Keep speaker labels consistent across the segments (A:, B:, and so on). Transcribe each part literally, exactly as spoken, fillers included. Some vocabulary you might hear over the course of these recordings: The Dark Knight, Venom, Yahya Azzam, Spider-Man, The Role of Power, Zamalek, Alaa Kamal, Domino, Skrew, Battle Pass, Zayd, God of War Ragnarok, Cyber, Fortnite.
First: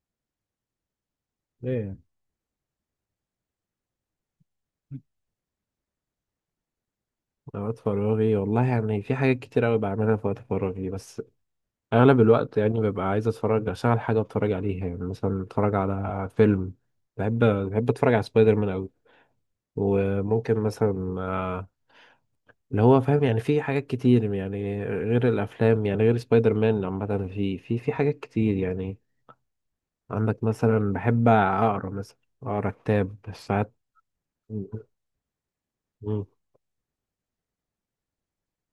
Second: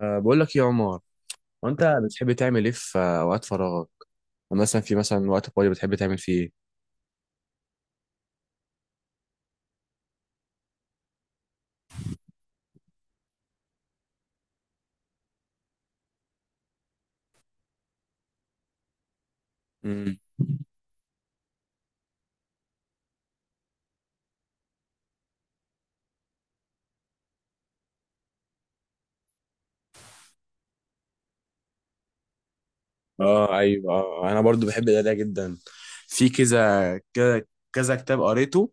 A: أه بقول لك يا عمر، هو انت
B: ايه
A: بتحب تعمل ايه في آه، اوقات فراغك؟ مثلا في مثلا وقت فاضي بتحب تعمل فيه ايه؟
B: اوقات فراغي، والله يعني في حاجات كتير قوي بعملها في وقت فراغي. بس اغلب الوقت يعني ببقى عايز اتفرج، اشغل حاجه اتفرج عليها، يعني مثلا اتفرج على فيلم. بحب بحب اتفرج على سبايدر مان قوي.
A: امم.
B: وممكن مثلا آه، اللي هو فاهم. يعني في حاجات كتير يعني غير الافلام، يعني غير سبايدر مان عامه، في في في حاجات كتير يعني. عندك مثلا بحب اقرا، مثلا اقرا كتاب
A: اه
B: ساعات.
A: ايوه آه. انا
B: م-
A: برضو بحب القرايه جدا.
B: م-
A: في كذا كذا كذا كتاب قريته.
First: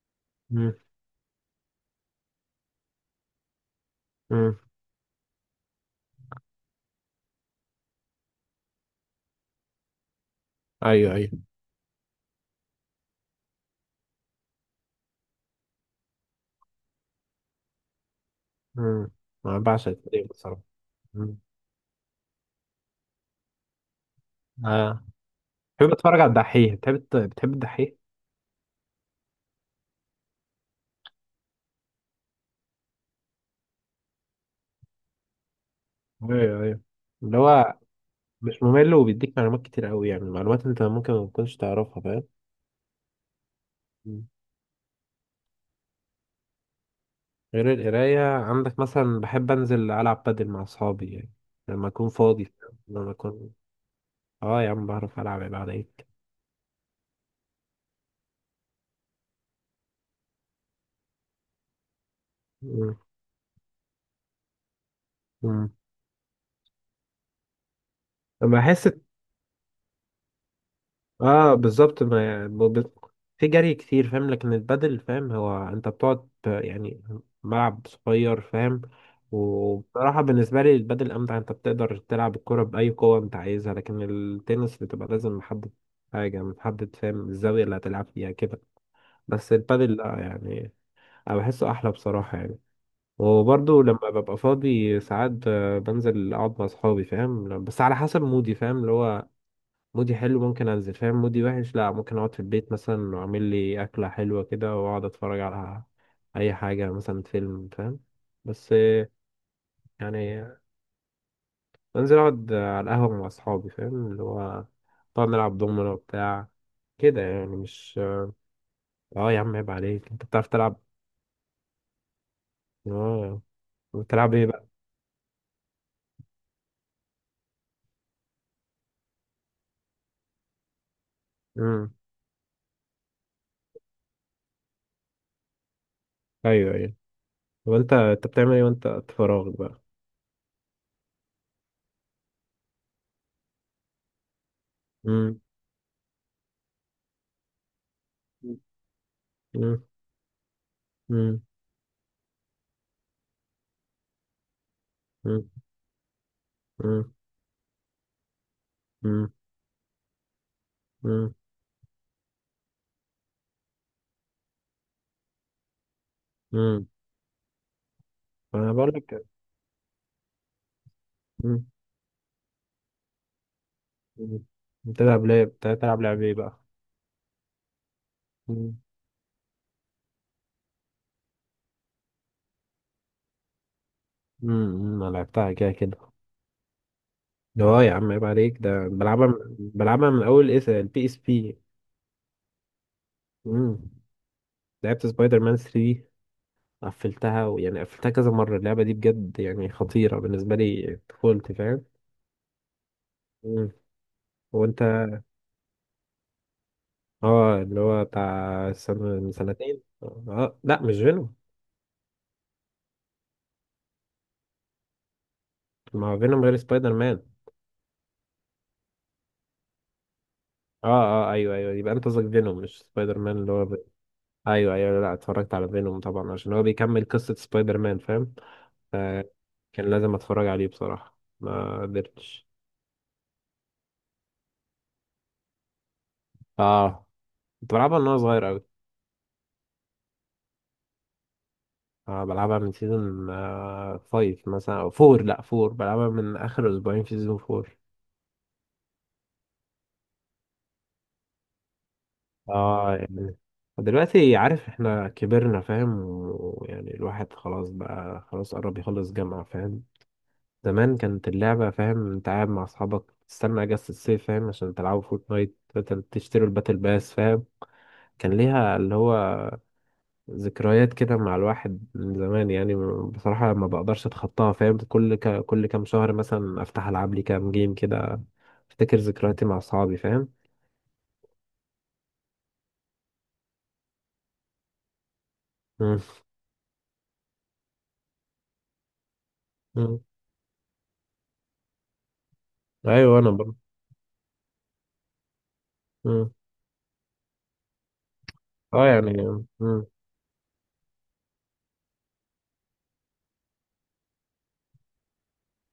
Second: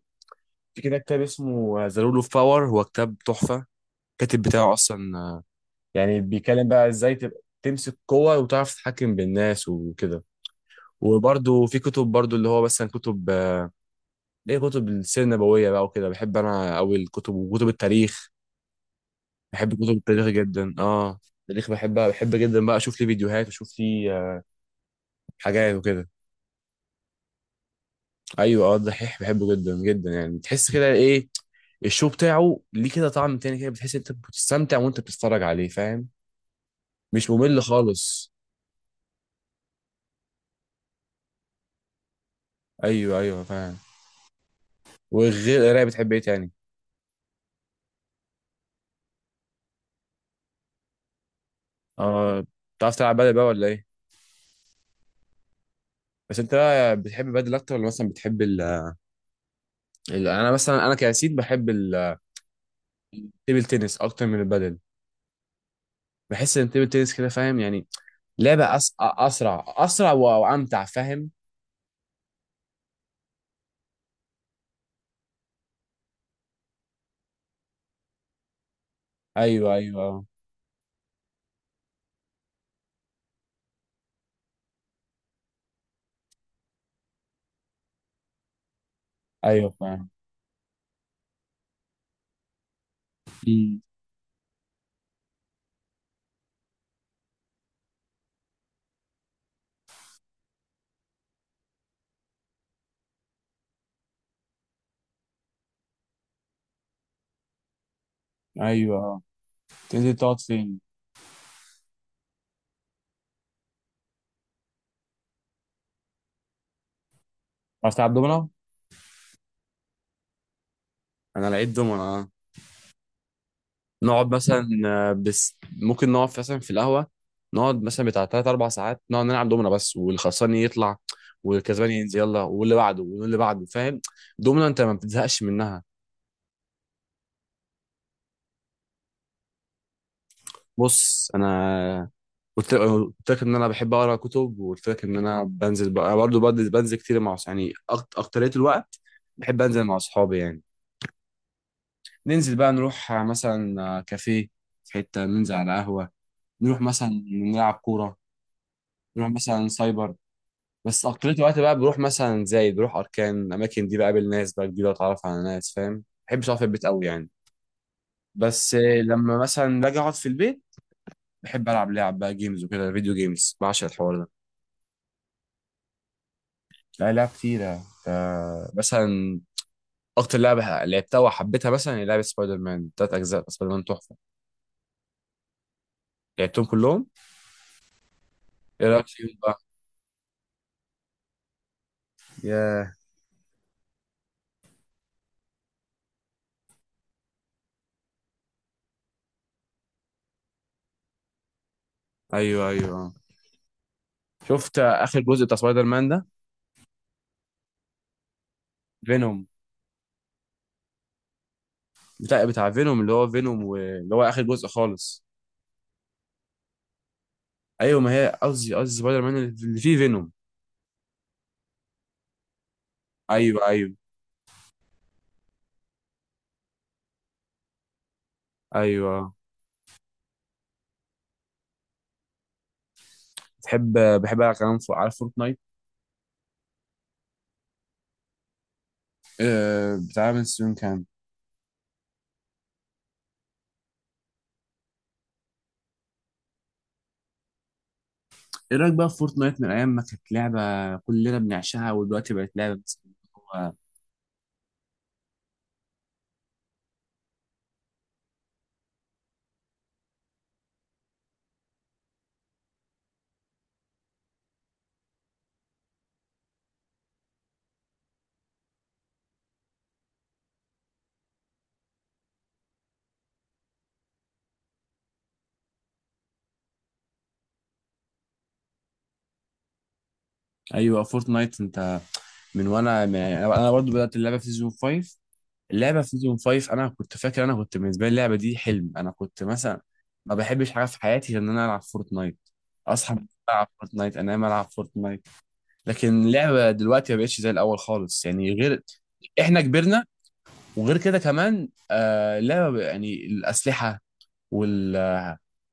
B: م-
A: في كده كتاب اسمه ذا رول اوف باور، هو كتاب تحفه. الكاتب
B: م-
A: بتاعه اصلا آه، يعني بيتكلم بقى ازاي تبقى تمسك قوه وتعرف تتحكم بالناس وكده.
B: ايوه ايوه.
A: وبرضو في كتب برضو اللي هو مثلا كتب آه، ليه، كتب السيره النبويه بقى وكده. بحب انا قوي الكتب وكتب التاريخ.
B: مم. انا
A: بحب
B: بعشق
A: كتب التاريخ
B: التاريخ بصراحه.
A: جدا، اه التاريخ بحبها، بحب جدا بقى اشوف ليه فيديوهات واشوف ليه آه،
B: اه،
A: حاجات
B: بتحب
A: وكده.
B: تتفرج على الدحيح؟ بتحب الت- بتحب الدحيح؟
A: ايوه، اه الدحيح بحبه جدا جدا. يعني تحس كده ايه، الشو بتاعه ليه كده طعم تاني، كده بتحس انت بتستمتع وانت بتتفرج عليه، فاهم؟
B: ايوه ايوه،
A: مش
B: اللي
A: ممل
B: هو
A: خالص.
B: مش ممل وبيديك معلومات كتير قوي، يعني معلومات انت ممكن ما تكونش تعرفها فاهم.
A: ايوه ايوه فاهم.
B: مم.
A: وغير القرايه بتحب ايه تاني؟
B: غير القراية، عندك مثلا بحب انزل العب بادل مع اصحابي يعني لما اكون
A: اه.
B: فاضي.
A: بتعرف
B: لما
A: تلعب بدل بقى
B: اكون
A: ولا ايه؟
B: اه يا عم بعرف العب، يبقى عليك.
A: بس انت بقى بتحب بدل اكتر ولا مثلا بتحب ال ال- انا مثلا، انا كياسين بحب التيبل
B: مم.
A: تنس اكتر من البدل.
B: مم.
A: بحس ان التيبل تنس كده فاهم يعني، لعبة
B: بحس
A: أس... أسرع، أسرع و- وأمتع فاهم.
B: اه بالظبط، ما يعني ب- ب- في جري كتير فاهم. لكن البادل فاهم، هو انت بتقعد ت- يعني ملعب صغير فاهم.
A: أيوه أيوه
B: وبصراحة
A: أه.
B: بالنسبة لي البادل أمتع، أنت بتقدر تلعب الكرة بأي قوة أنت عايزها. لكن التنس بتبقى لازم محدد حاجة محدد، فاهم، الزاوية اللي هتلعب فيها كده. بس
A: أيوه
B: البادل لأ
A: فاهم.
B: يعني، أنا بحسه أحلى بصراحة يعني.
A: أمم.
B: وبرضه لما ببقى فاضي ساعات آه، بنزل أقعد مع أصحابي فاهم، بس على حسب مودي فاهم، اللي هو مودي حلو ممكن انزل فاهم، مودي وحش لا، ممكن اقعد في البيت مثلا واعمل لي اكله حلوه كده واقعد اتفرج على اي حاجه، مثلا فيلم فاهم. بس
A: أيوه
B: آه،
A: أه. تنزل تقعد
B: يعني
A: فين؟
B: انزل اقعد على القهوه مع اصحابي فاهم، اللي هو نقعد نلعب دومينو بتاع كده يعني،
A: عايز
B: مش
A: تلعب دومنا؟
B: اه يا عم عيب عليك، انت بتعرف تلعب.
A: انا لقيت دومنة، اه.
B: اه، بتلعب
A: نقعد
B: ايه بقى؟
A: مثلا آه، بس ممكن نقعد مثلا في القهوه، نقعد مثلا بتاع تلات اربع ساعات نقعد نلعب دومنة بس. والخسران يطلع والكسبان
B: امم
A: ينزل، يلا واللي بعده واللي بعده فاهم. دومنة انت ما بتزهقش منها.
B: ايوه ايوه. طب انت انت بتعمل ايه وانت في فراغك بقى؟
A: بص انا، قلت قلت لك ان انا بحب اقرا كتب، وقلت لك ان
B: امم.
A: انا بنزل بقى برضه، بنزل بنزل كتير مع أص- يعني أكت- اكترية الوقت بحب
B: امم.
A: انزل مع اصحابي يعني.
B: امم.
A: ننزل بقى نروح آه، مثلا آه، كافيه، في حتة
B: امم.
A: ننزل على قهوة، نروح مثلا نلعب كورة، نروح
B: امم.
A: مثلا سايبر. بس اكترية الوقت بقى بروح مثلا زايد، بروح اركان، الاماكن دي بقابل ناس بقى جديدة، اتعرف على ناس فاهم. ما بحبش اقعد في البيت
B: امم.
A: قوي يعني.
B: انا
A: بس آه،
B: بقول لك.
A: لما مثلا باجي اقعد في البيت، بحب العب لعب بقى جيمز وكده، فيديو جيمز بعشق الحوار ده.
B: مم. بتلعب لعب بتلعب لعب ايه بقى؟
A: لا لعب كتيرة. آه،
B: مم.
A: مثلا أكتر لعبة لعبتها وحبيتها مثلا هي لعبة سبايدر مان تلات أجزاء. سبايدر مان تحفة،
B: مم. انا لعبتها كده كده.
A: لعبتهم كلهم.
B: اه يا عم عيب عليك،
A: إيه
B: ده
A: رأيك
B: بلعبها من...
A: فيهم بقى؟
B: بلعبها من اول اس البي اس بي.
A: ياه.
B: مم. لعبت سبايدر مان ثلاثة، قفلتها، ويعني قفلتها كذا مرة. اللعبة دي بجد يعني خطيرة بالنسبة لي طفولتي فاهم.
A: أيوه أيوه آه.
B: مم.
A: شفت
B: وانت
A: آخر جزء بتاع سبايدر مان ده؟
B: اه، اللي هو بتاع سنة من
A: فينوم،
B: سنتين. اه لا، مش فينوم.
A: بتاع بتاع فينوم اللي هو فينوم، واللي هو آخر جزء خالص.
B: ما هو فينوم غير سبايدر مان.
A: أيوه، ما هي قصدي، قصدي سبايدر مان اللي فيه فينوم.
B: اه. اه ايوه ايوه، يبقى انت قصدك فينوم، مش سبايدر مان اللي
A: أيوه
B: هو.
A: أيوه.
B: ايوه ايوه. لا، اتفرجت على فينوم طبعا عشان هو بيكمل قصة سبايدر مان فاهم،
A: أيوه
B: فكان لازم اتفرج عليه بصراحة، ما قدرتش.
A: بتحب، بحب ألعب كمان فوق على فورتنايت.
B: اه كنت بلعبها من وانا صغير قوي.
A: آه، بتاع من سنين كام؟
B: آه بلعبها من سيزون آه فايف مثلا، او فور، لا فور، بلعبها من اخر اسبوعين في سيزون فور.
A: ايه رايك بقى في فورتنايت من ايام ما كانت لعبه كلنا بنعشقها، ودلوقتي بقت لعبه
B: اه
A: بس؟
B: يعني
A: هو-
B: دلوقتي عارف احنا كبرنا فاهم، ويعني الواحد خلاص بقى خلاص قرب يخلص جامعة فاهم. زمان كانت اللعبة فاهم، انت قاعد مع اصحابك تستنى اجازة الصيف فاهم عشان تلعبوا فورتنايت مثلا، تشتروا الباتل باس فاهم. كان ليها اللي هو ذكريات كده مع الواحد من زمان يعني. بصراحة ما بقدرش اتخطاها فاهم. كل ك... كل كام شهر مثلا افتح العب لي كام جيم كده، افتكر ذكرياتي مع اصحابي فاهم.
A: ايوه فورتنايت، انت من، وانا من يعني انا برضو بدات اللعبه في سيزون خمسة.
B: مم.
A: اللعبه في سيزون خمس، انا كنت فاكر، انا كنت بالنسبه لي اللعبه دي حلم. انا كنت مثلا
B: مم.
A: ما بحبش حاجه في حياتي غير ان انا العب فورتنايت. اصحى من
B: ايوه
A: النوم
B: انا برضه.
A: العب فورتنايت، انام العب فورتنايت. لكن
B: مم.
A: اللعبه دلوقتي ما بقتش زي الاول خالص يعني، غير
B: اه يعني. مم.
A: احنا
B: مم.
A: كبرنا. وغير كده كمان آه، اللعبه بقى- يعني الاسلحه وال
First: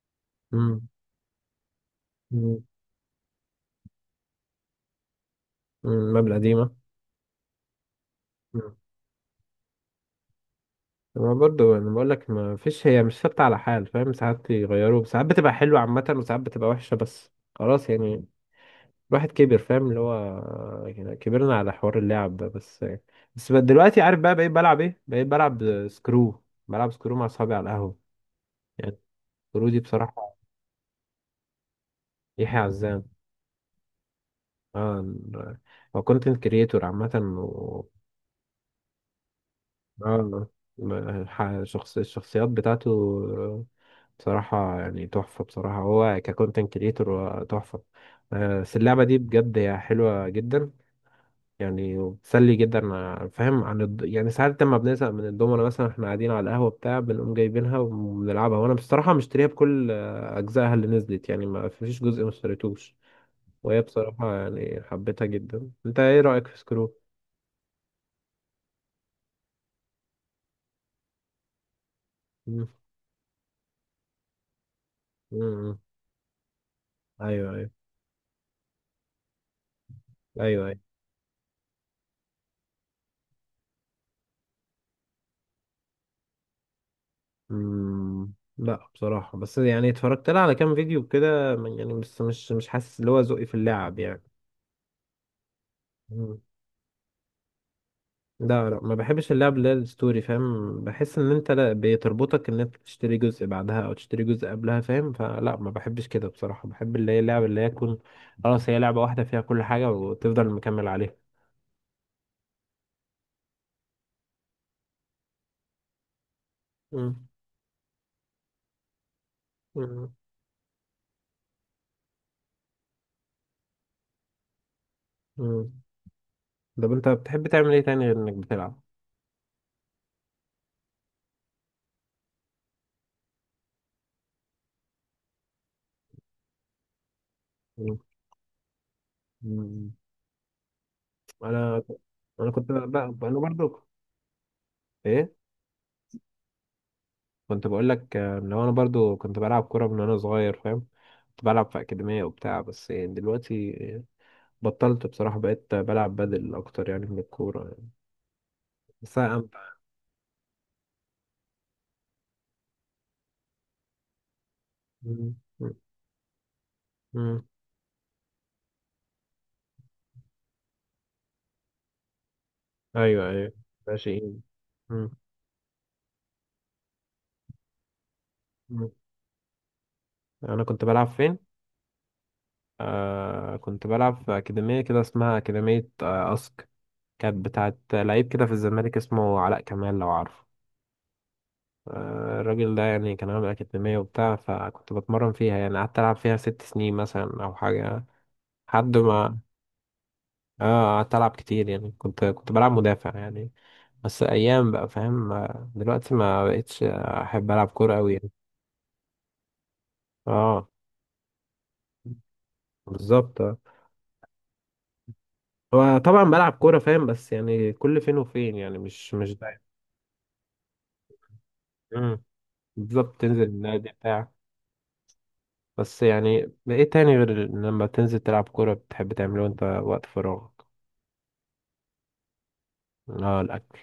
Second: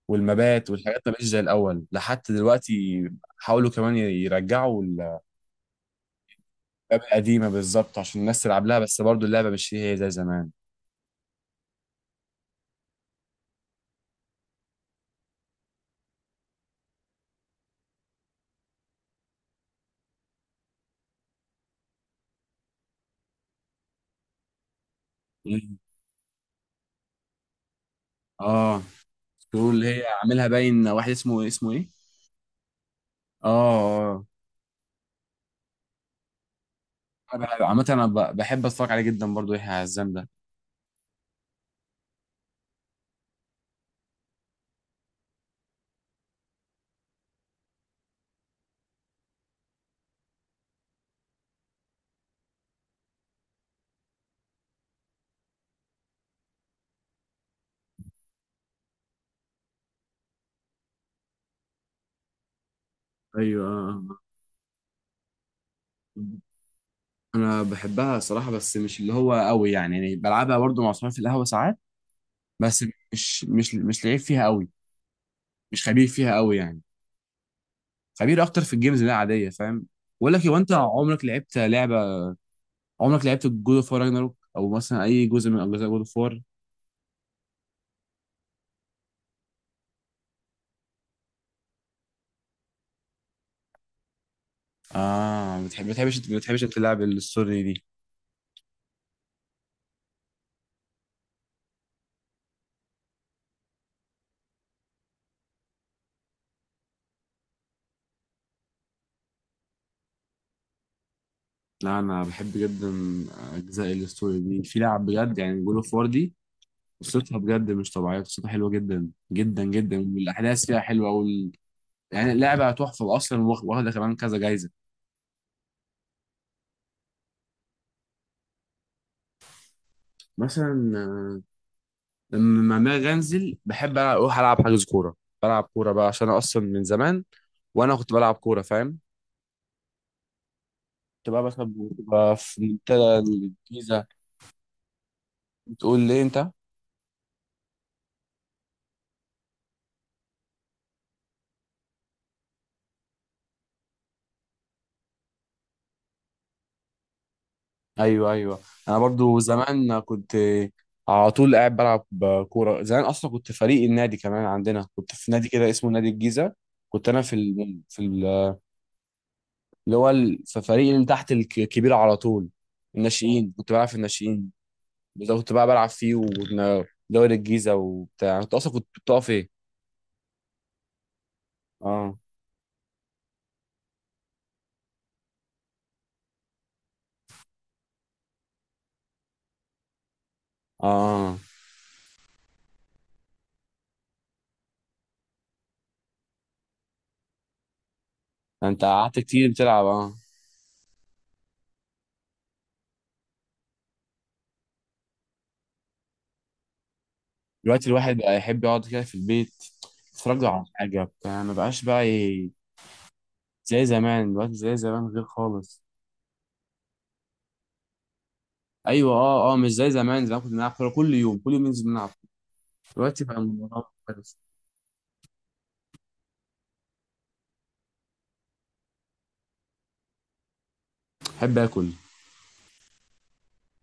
A: والمبات والحاجات ما بقتش زي الاول لحد
B: مم.
A: دلوقتي. حاولوا كمان يرجعوا اللعبه
B: مم. مبلغ قديمة.
A: القديمه بالظبط عشان الناس تلعب لها، بس برضو اللعبه مش هي هي زي زمان.
B: ما برضو انا بقول لك، ما فيش، هي مش ثابته على حال فاهم، ساعات يغيروا، ساعات بتبقى حلوه عامه وساعات بتبقى وحشه. بس خلاص يعني، الواحد كبر فاهم، اللي هو يعني كبرنا على حوار اللعب ده بس يعني. بس بقى دلوقتي عارف بقى بقيت بلعب ايه؟ بقيت
A: مم.
B: بلعب سكرو. بلعب سكرو مع اصحابي على القهوه
A: اه
B: يعني. سكرو
A: سكرول
B: دي
A: اللي هي
B: بصراحه
A: عاملها باين واحد اسمه إيه؟ اسمه ايه؟
B: يحيى عزام.
A: اه. اه
B: اه، هو كونتنت كريتور عامه.
A: انا بح- عامه انا ب- بحب اتفرج عليه جدا برضو، يحيى عزام ده.
B: اه، الح- شخص الشخصيات بتاعته بصراحة يعني تحفة. بصراحة هو ككونتنت كريتور هو تحفة. آه، بس اللعبة دي بجد هي حلوة جدا يعني، وبتسلي جدا آه، فاهم، عن الد... يعني ساعات لما بنزهق من الدومنة مثلا احنا قاعدين على القهوة بتاع بنقوم جايبينها وبنلعبها. وانا بصراحة مشتريها بكل آه، أجزائها اللي نزلت يعني، ما فيش جزء ما اشتريتوش.
A: ايوه
B: وهي
A: آه، آه.
B: بصراحة يعني حبيتها جدا. انت ايه رأيك في سكرو؟
A: انا بحبها صراحه، بس مش اللي هو قوي يعني، يعني بلعبها برضو مع صحابي في القهوه ساعات.
B: مم.
A: بس مش مش مش لعيب فيها قوي،
B: مم.
A: مش خبير فيها قوي يعني.
B: ايوه ايوه
A: خبير اكتر في الجيمز اللي هي عاديه فاهم. بقول لك، هو انت
B: ايوه.
A: عمرك لعبت لعبه، عمرك لعبت جود اوف وار راجناروك او مثلا اي جزء من اجزاء جود اوف وار؟
B: مم. لا بصراحة، بس يعني اتفرجت لها على كام فيديو كده من- يعني بس مش مش حاسس اللي هو ذوقي في اللعب يعني.
A: اه ما بتحب- ما بتحبش ما
B: مم.
A: بتحبش انت تلعب الستوري دي؟
B: لا لا، ما بحبش اللعب اللي هي الستوري فاهم، بحس ان انت لا بتربطك ان انت تشتري جزء بعدها او تشتري جزء قبلها فاهم، فلا ما بحبش كده بصراحة. بحب اللي هي اللعب اللي هي تكون خلاص هي لعبة واحدة فيها كل حاجة وتفضل مكمل عليها.
A: لا انا بحب جدا اجزاء الستوري دي. في لعب بجد يعني، جود اوف وار دي
B: مم.
A: قصتها بجد مش طبيعيه. قصتها حلوه جدا جدا جدا،
B: مم.
A: والاحداث فيها حلوه وال... يعني اللعبه تحفه اصلا، واخ- واخده كمان كذا جايزه.
B: مم. طب انت بتحب تعمل ايه تاني غير انك بتلعب؟
A: مثلا آه، لما ما انزل، بحب أنا اروح العب حجز كوره. بلعب كوره بقى عشان أنا اصلا من زمان وانا
B: مم.
A: كنت بلعب كوره فاهم.
B: مم.
A: كنت بقى مثلا
B: انا
A: بتبقى
B: انا
A: في
B: كنت بقى
A: منتدى
B: انا برضو.
A: الجيزة.
B: ايه،
A: بتقول لي انت؟
B: كنت بقول لك آه، لو انا برضو كنت بلعب كوره من وانا صغير فاهم. كنت بلعب في اكاديميه وبتاع، بس يعني دلوقتي آه، بطلت بصراحه، بقيت بلعب بدل اكتر يعني من الكوره يعني.
A: ايوه ايوه. انا
B: بس أنا
A: برضو
B: امتع.
A: زمان كنت على طول قاعد بلعب كوره. زمان اصلا كنت فريق النادي كمان عندنا، كنت في
B: مم.
A: نادي كده
B: مم.
A: اسمه نادي الجيزه. كنت انا في
B: مم.
A: ال... في ال... اللي هو ال... في فريق اللي تحت الك- الكبير على طول.
B: ايوه
A: الناشئين،
B: ايوه
A: كنت بلعب في
B: ماشي.
A: الناشئين.
B: مم.
A: ده كنت بقى بلعب فيه، ودوري الجيزه وبتاع. انت اصلا كنت
B: مم.
A: بتقف ايه؟
B: انا كنت بلعب فين.
A: اه
B: آه كنت بلعب في اكاديميه كده اسمها اكاديميه آه اسك. كانت بتاعت لعيب كده في الزمالك اسمه علاء كمال، لو عارف.
A: اه.
B: آه، الراجل ده يعني كان عامل أكاديمية وبتاع، فكنت بتمرن فيها يعني، قعدت ألعب فيها ست سنين مثلا أو حاجة.
A: انت
B: لحد
A: قعدت
B: ما،
A: كتير بتلعب، اه.
B: اه قعدت ألعب كتير يعني، كنت كنت بلعب مدافع يعني. بس أيام بقى فاهم. آه، دلوقتي ما بقتش أحب ألعب
A: دلوقتي
B: كورة أوي
A: الواحد
B: يعني.
A: بقى يحب يقعد كده في البيت، يتفرج على
B: اه،
A: حاجة بتاع، ما بقاش بقى ي-
B: بالظبط. آه.
A: زي زمان. دلوقتي زي زمان غير خالص.
B: هو طبعا بلعب كورة فاهم، بس يعني كل فين وفين يعني،
A: أيوة
B: مش مش
A: أه أه،
B: دايما.
A: مش زي زمان. زمان كنا بنلعب كورة كل يوم، كل يوم ننزل نلعب.
B: مم. بالظبط،
A: دلوقتي بقى
B: تنزل
A: الموضوع
B: النادي بتاع.
A: مختلف.
B: بس يعني إيه تاني غير لما تنزل تلعب كورة بتحب تعمله وأنت وقت فراغ؟
A: أحب آكل.
B: لا، الأكل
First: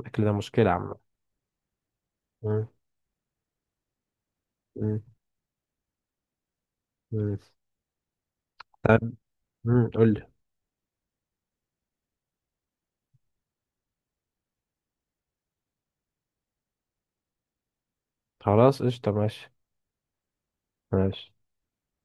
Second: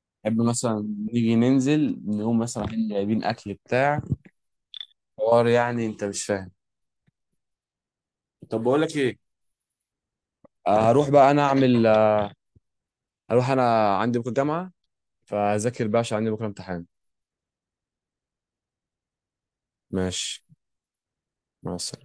B: الأكل ده
A: أحب
B: مشكلة
A: مثلا
B: عامة.
A: نيجي ننزل نقوم مثلا
B: مم،
A: رايحين جايبين أكل بتاع،
B: مم،
A: حوار يعني أنت مش فاهم.
B: مم،
A: طب بقول لك إيه،
B: مم، قول لي.
A: آه، هروح بقى أنا أعمل آه، هروح، أنا عندي بكرة جامعة، فأذاكر بقى عشان عندي بكرة امتحان.
B: خلاص قشطة ماشي.
A: ماشي.
B: ماشي.
A: مع السلامة.